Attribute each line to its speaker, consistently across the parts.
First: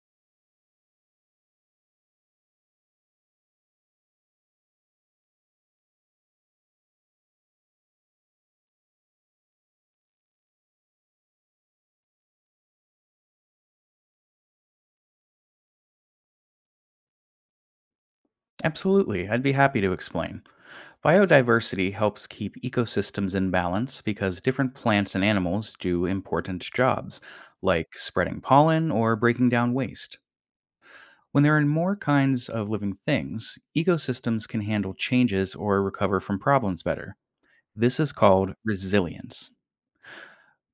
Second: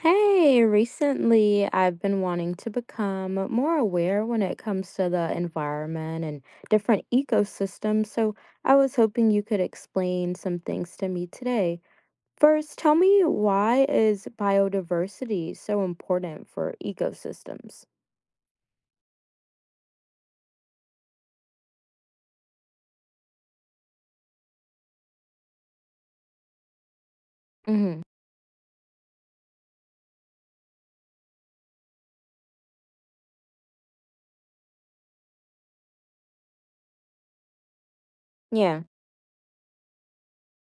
Speaker 1: Hey, recently I've been wanting to become more aware when it comes to the environment and different ecosystems, so I was hoping you could explain some things to me today. First, tell me, why is biodiversity so important for ecosystems?
Speaker 2: Absolutely, I'd be happy to explain. Biodiversity helps keep ecosystems in balance because different plants and animals do important jobs, like
Speaker 1: Mm-hmm.
Speaker 2: spreading pollen or breaking down waste. When there are more kinds of living things, ecosystems can handle changes or recover from problems better. This is called resilience.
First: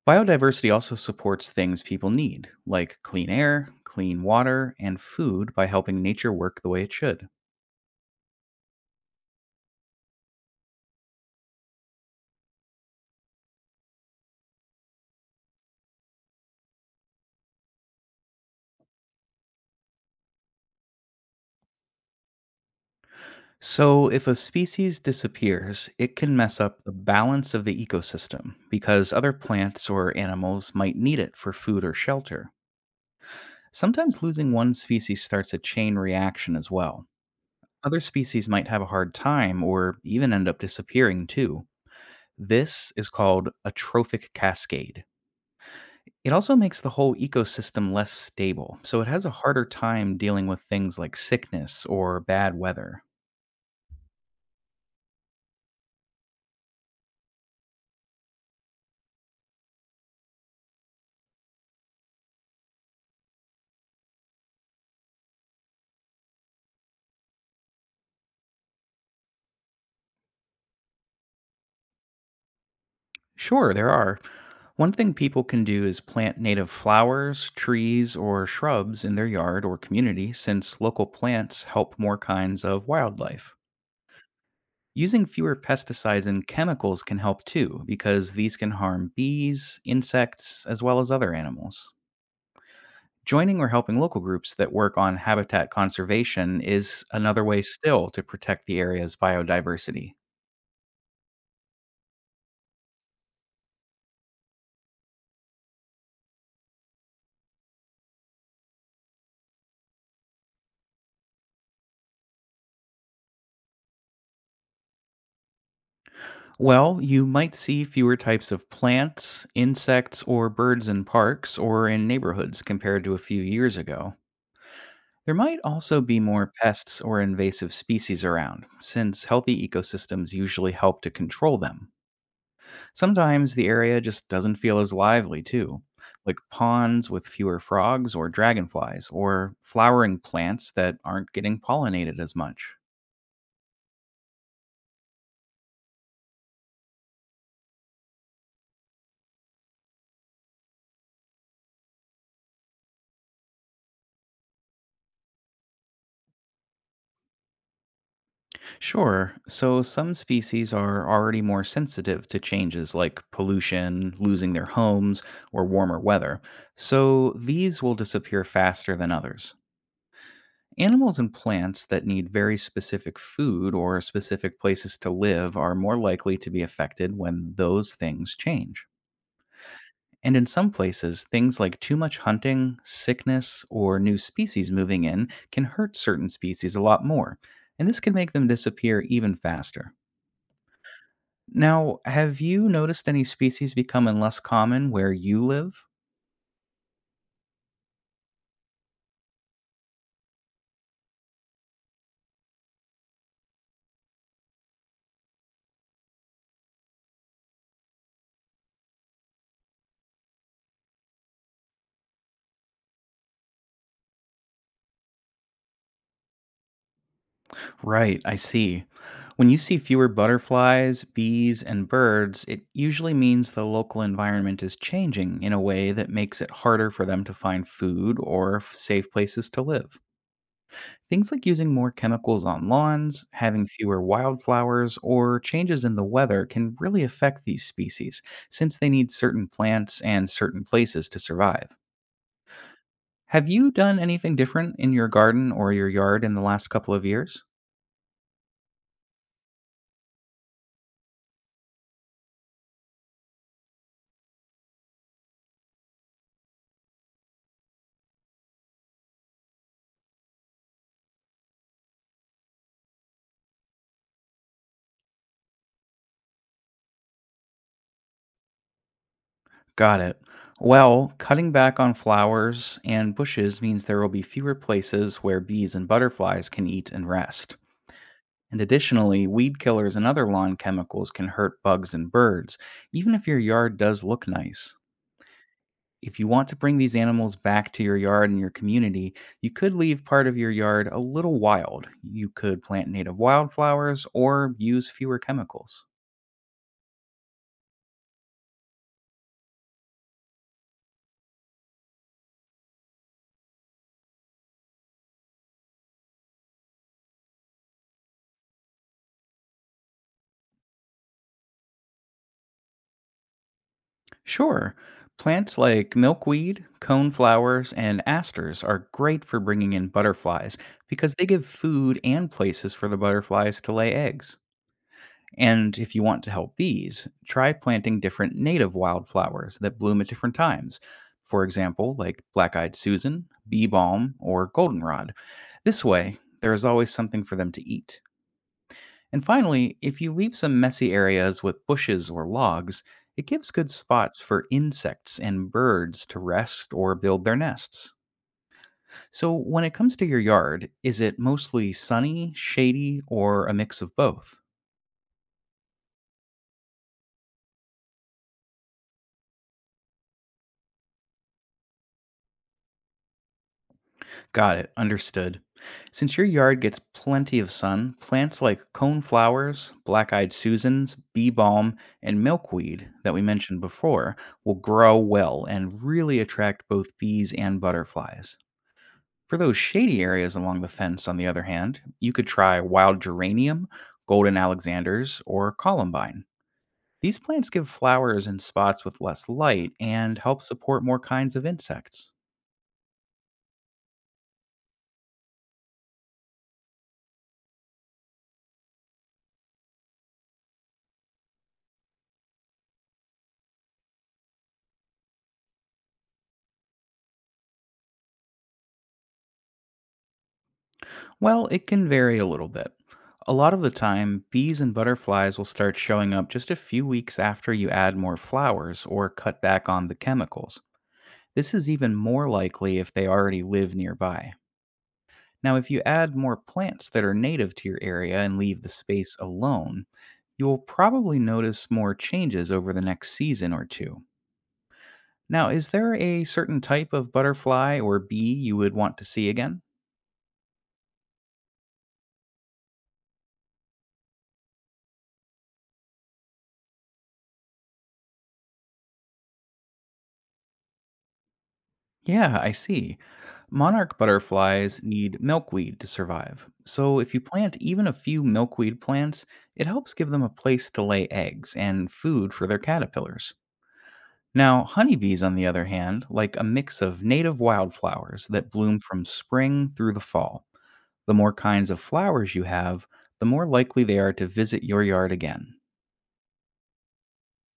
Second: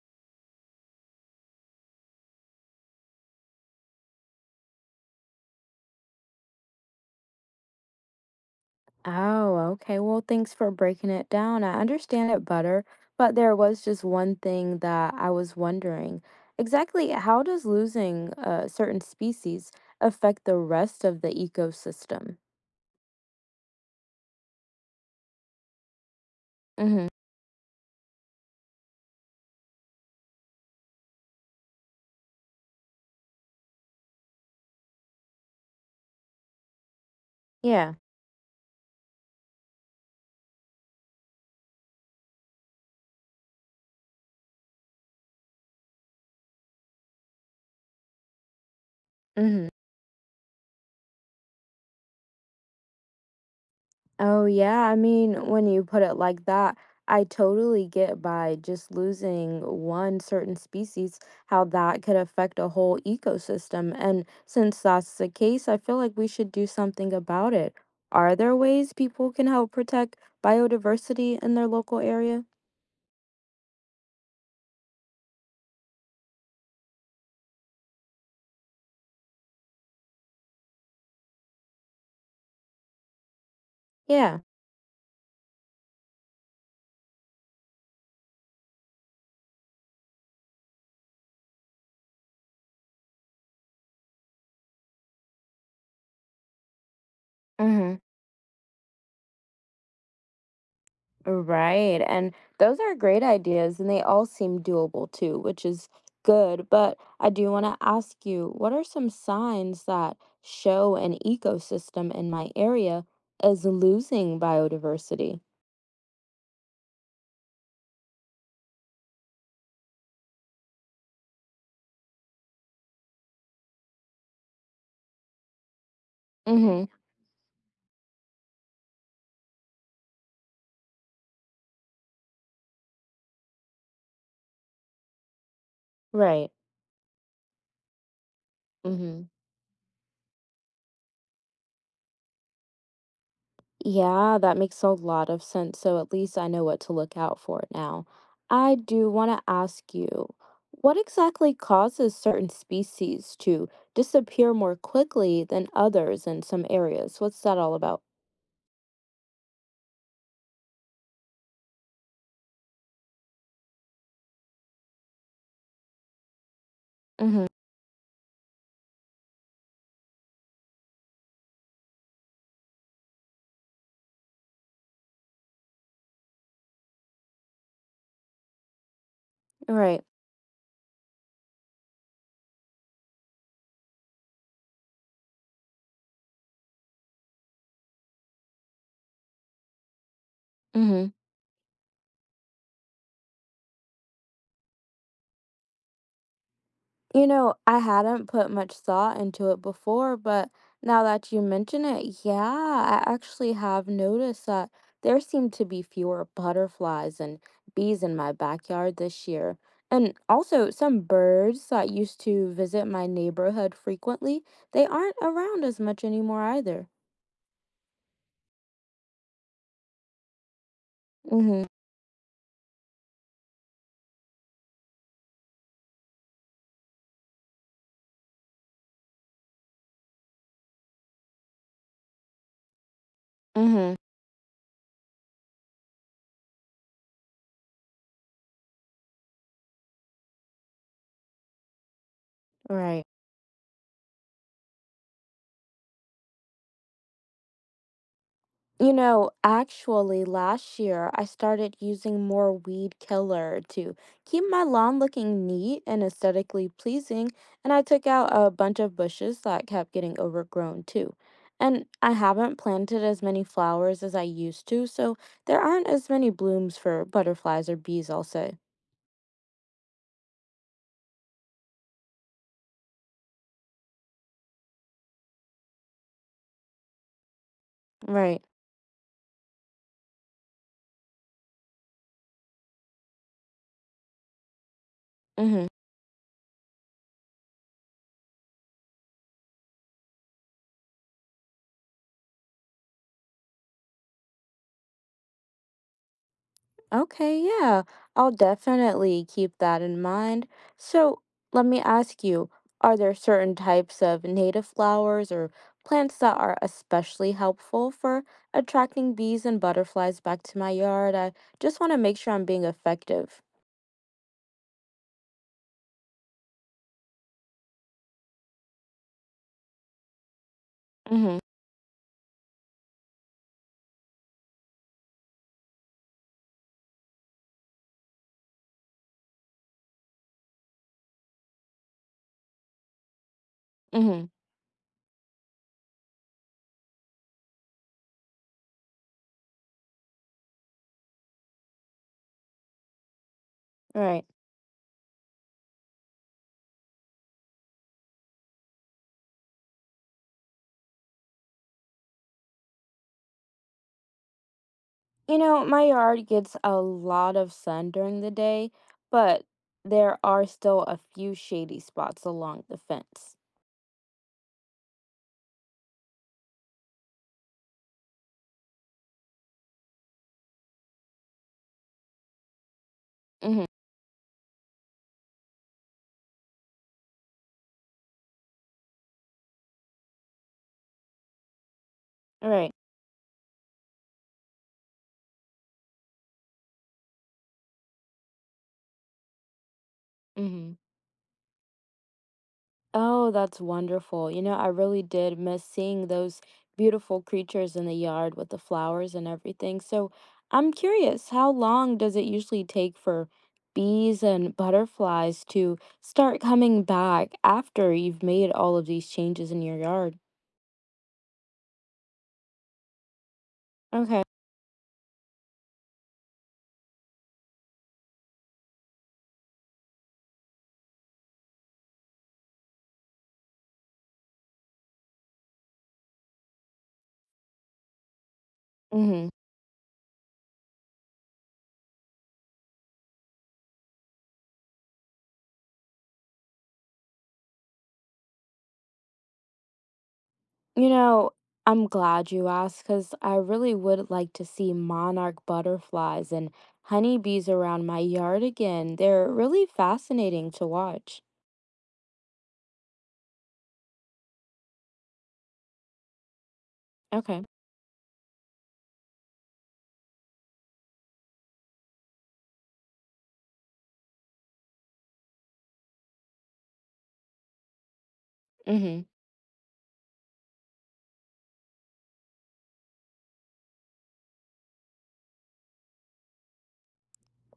Speaker 2: Biodiversity also supports things people need, like clean air, clean water, and food by helping nature work the way it should.
Speaker 1: Oh, okay. Well, thanks for breaking it down. I understand it better, but there was just one thing that I was wondering. Exactly how does losing a certain species affect the rest of the ecosystem?
Speaker 2: So, if a species disappears, it can mess up the
Speaker 1: Mm-hmm.
Speaker 2: balance of the ecosystem because other plants or animals might need it for food or shelter. Sometimes losing one species starts a chain reaction as well.
Speaker 1: Yeah.
Speaker 2: Other species might have a hard time or even end up disappearing too. This is called a trophic cascade. It also makes the whole ecosystem less stable, so it has a harder
Speaker 1: Mm-hmm.
Speaker 2: time dealing with things like sickness or bad weather.
Speaker 1: Oh, yeah. When you put it like that, I totally get by just losing one certain species, how that could affect a whole ecosystem. And since that's the case, I feel like we should do something about it. Are there ways people can help protect biodiversity in their local area?
Speaker 2: Sure, there are. One thing people can do is plant native flowers, trees, or shrubs in their yard or community since local plants help more kinds of wildlife.
Speaker 1: Yeah.
Speaker 2: Using fewer pesticides and chemicals can help too, because these can harm bees, insects, as well as other animals. Joining or helping local groups that work on habitat conservation is another way
Speaker 1: Mm-hmm.
Speaker 2: still to protect the area's biodiversity.
Speaker 1: Right. And those are great ideas, and they all seem doable too, which is good. But I do want to ask you, what are some signs that show an ecosystem in my area is losing biodiversity?
Speaker 2: Well, you might see fewer types of plants, insects, or birds in parks or in neighborhoods compared to a few years ago. There might also be more
Speaker 1: Mm-hmm.
Speaker 2: pests or invasive species around, since healthy ecosystems usually help to control them. Sometimes the area just doesn't feel as lively, too, like
Speaker 1: Right.
Speaker 2: ponds with fewer frogs or dragonflies,
Speaker 1: Mm-hmm.
Speaker 2: or flowering plants that aren't getting pollinated as much.
Speaker 1: Yeah, that makes a lot of sense. So at least I know what to look out for now. I do want to ask you, what exactly causes certain species to disappear more quickly than others in some areas? What's that all about?
Speaker 2: Sure, so some species are already more sensitive to changes like pollution, losing their homes, or warmer weather, so
Speaker 1: Mm-hmm.
Speaker 2: these will disappear faster than others. Animals and plants that need very specific food or specific places to live are more likely to be affected when those things change.
Speaker 1: Right.
Speaker 2: And in some places, things like too much hunting, sickness, or new species moving in can hurt certain species a lot more, and this can make them disappear even faster.
Speaker 1: Mm-hmm.
Speaker 2: Now, have you noticed any species becoming less common where you live?
Speaker 1: I hadn't put much thought into it before, but now that you mention it, yeah, I actually have noticed that there seem to be fewer butterflies and bees in my backyard this year. And also, some birds that used to visit my neighborhood frequently, they aren't around as much anymore either.
Speaker 2: Right, I see. When you see fewer butterflies, bees,
Speaker 1: Mm-hmm.
Speaker 2: and birds, it usually means the local environment is changing in a way that makes it harder for them to find food or safe places to live. Things like using more chemicals on lawns, having
Speaker 1: Mm-hmm.
Speaker 2: fewer wildflowers, or changes in the weather can really affect these species since they need certain plants and certain places to survive.
Speaker 1: Right.
Speaker 2: Have you done anything different in your garden or your yard in the last couple of years?
Speaker 1: Actually, last year I started using more weed killer to keep my lawn looking neat and aesthetically pleasing, and I took out a bunch of bushes that kept getting overgrown too. And I haven't planted as many flowers as I used to, so there aren't as many blooms for butterflies or bees, I'll say.
Speaker 2: Got it. Well, cutting back on flowers and bushes means there will be fewer places where bees and butterflies can eat and rest.
Speaker 1: Right.
Speaker 2: And additionally, weed killers and other lawn chemicals can hurt bugs and birds, even if your yard does look nice.
Speaker 1: Mm-hmm.
Speaker 2: If you want to bring these animals back to your yard and your community, you could leave part of your yard a little wild. You could plant native wildflowers or use fewer chemicals.
Speaker 1: Okay, yeah, I'll definitely keep that in mind. So let me ask you, are there certain types of native flowers or plants that are especially helpful for attracting bees and butterflies back to my yard? I just want to make sure I'm being effective.
Speaker 2: Sure, plants like milkweed, coneflowers, and asters are great for bringing in butterflies because they
Speaker 1: Mm-hmm.
Speaker 2: give food and places for the butterflies to lay eggs. And if you want to help bees, try planting different native wildflowers that bloom at different times. For example, like black eyed Susan, bee balm,
Speaker 1: Mm-hmm.
Speaker 2: or goldenrod. This way, there is always something for them to eat. And finally, if you leave some messy areas with bushes or logs, it gives good spots
Speaker 1: Right.
Speaker 2: for insects and birds to rest or build their nests. So, when it comes to your yard, is it mostly sunny, shady, or a mix of both?
Speaker 1: My yard gets a lot of sun during the day, but there are still a few shady spots along the fence.
Speaker 2: Got it. Understood. Since your yard gets plenty of sun, plants like coneflowers, black eyed Susans, bee balm, and milkweed that we mentioned
Speaker 1: Mm-hmm.
Speaker 2: before will grow well and really attract both bees and butterflies. For those shady areas along the fence, on the other hand, you could try
Speaker 1: Right.
Speaker 2: wild geranium, golden alexanders, or columbine. These plants give flowers in spots with less light and help
Speaker 1: Mm-hmm.
Speaker 2: support more kinds of insects.
Speaker 1: Oh, that's wonderful. You know, I really did miss seeing those beautiful creatures in the yard with the flowers and everything. So I'm curious, how long does it usually take for bees and butterflies to start coming back after you've made all of these changes in your yard?
Speaker 2: Well, it can vary a little bit. A lot of the
Speaker 1: Okay.
Speaker 2: time, bees and butterflies will start showing up just a few weeks after you add more flowers or cut back on the chemicals. This is even more likely if they already live nearby. Now, if you add more plants that are native to your area and leave the space
Speaker 1: Mm-hmm.
Speaker 2: alone, you'll probably notice more changes over the next season or two. Now, is there a certain type of butterfly or bee you would want to see again?
Speaker 1: You know, I'm glad you asked because I really would like to see monarch butterflies and honeybees around my yard again. They're really fascinating to watch.
Speaker 2: Yeah, I see. Monarch butterflies need milkweed to survive. So if you
Speaker 1: Okay.
Speaker 2: plant even a few milkweed plants, it helps give them a place to lay eggs and food for their caterpillars. Now, honeybees, on the other hand, like a mix of native wildflowers that bloom
Speaker 1: Mm-hmm.
Speaker 2: from spring through the fall. The more kinds of flowers you have, the more likely they are to visit your yard again.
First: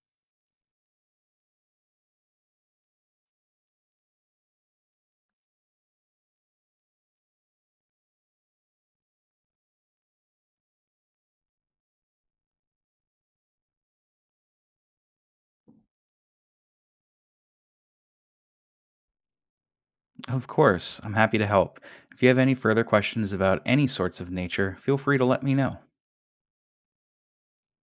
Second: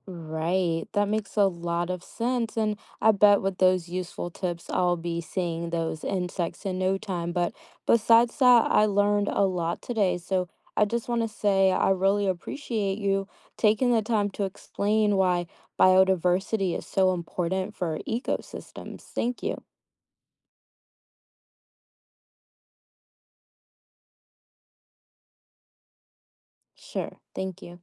Speaker 1: Right. That makes a lot of sense. And I bet with those useful tips, I'll be seeing those insects in no time. But besides that, I learned a lot today. So I just want to say I really appreciate you taking the time to explain why biodiversity is so important for ecosystems. Thank you.
Speaker 2: Of course, I'm happy to help. If you have any further questions about any sorts of nature, feel free to let me know.
Speaker 1: Sure. Thank you.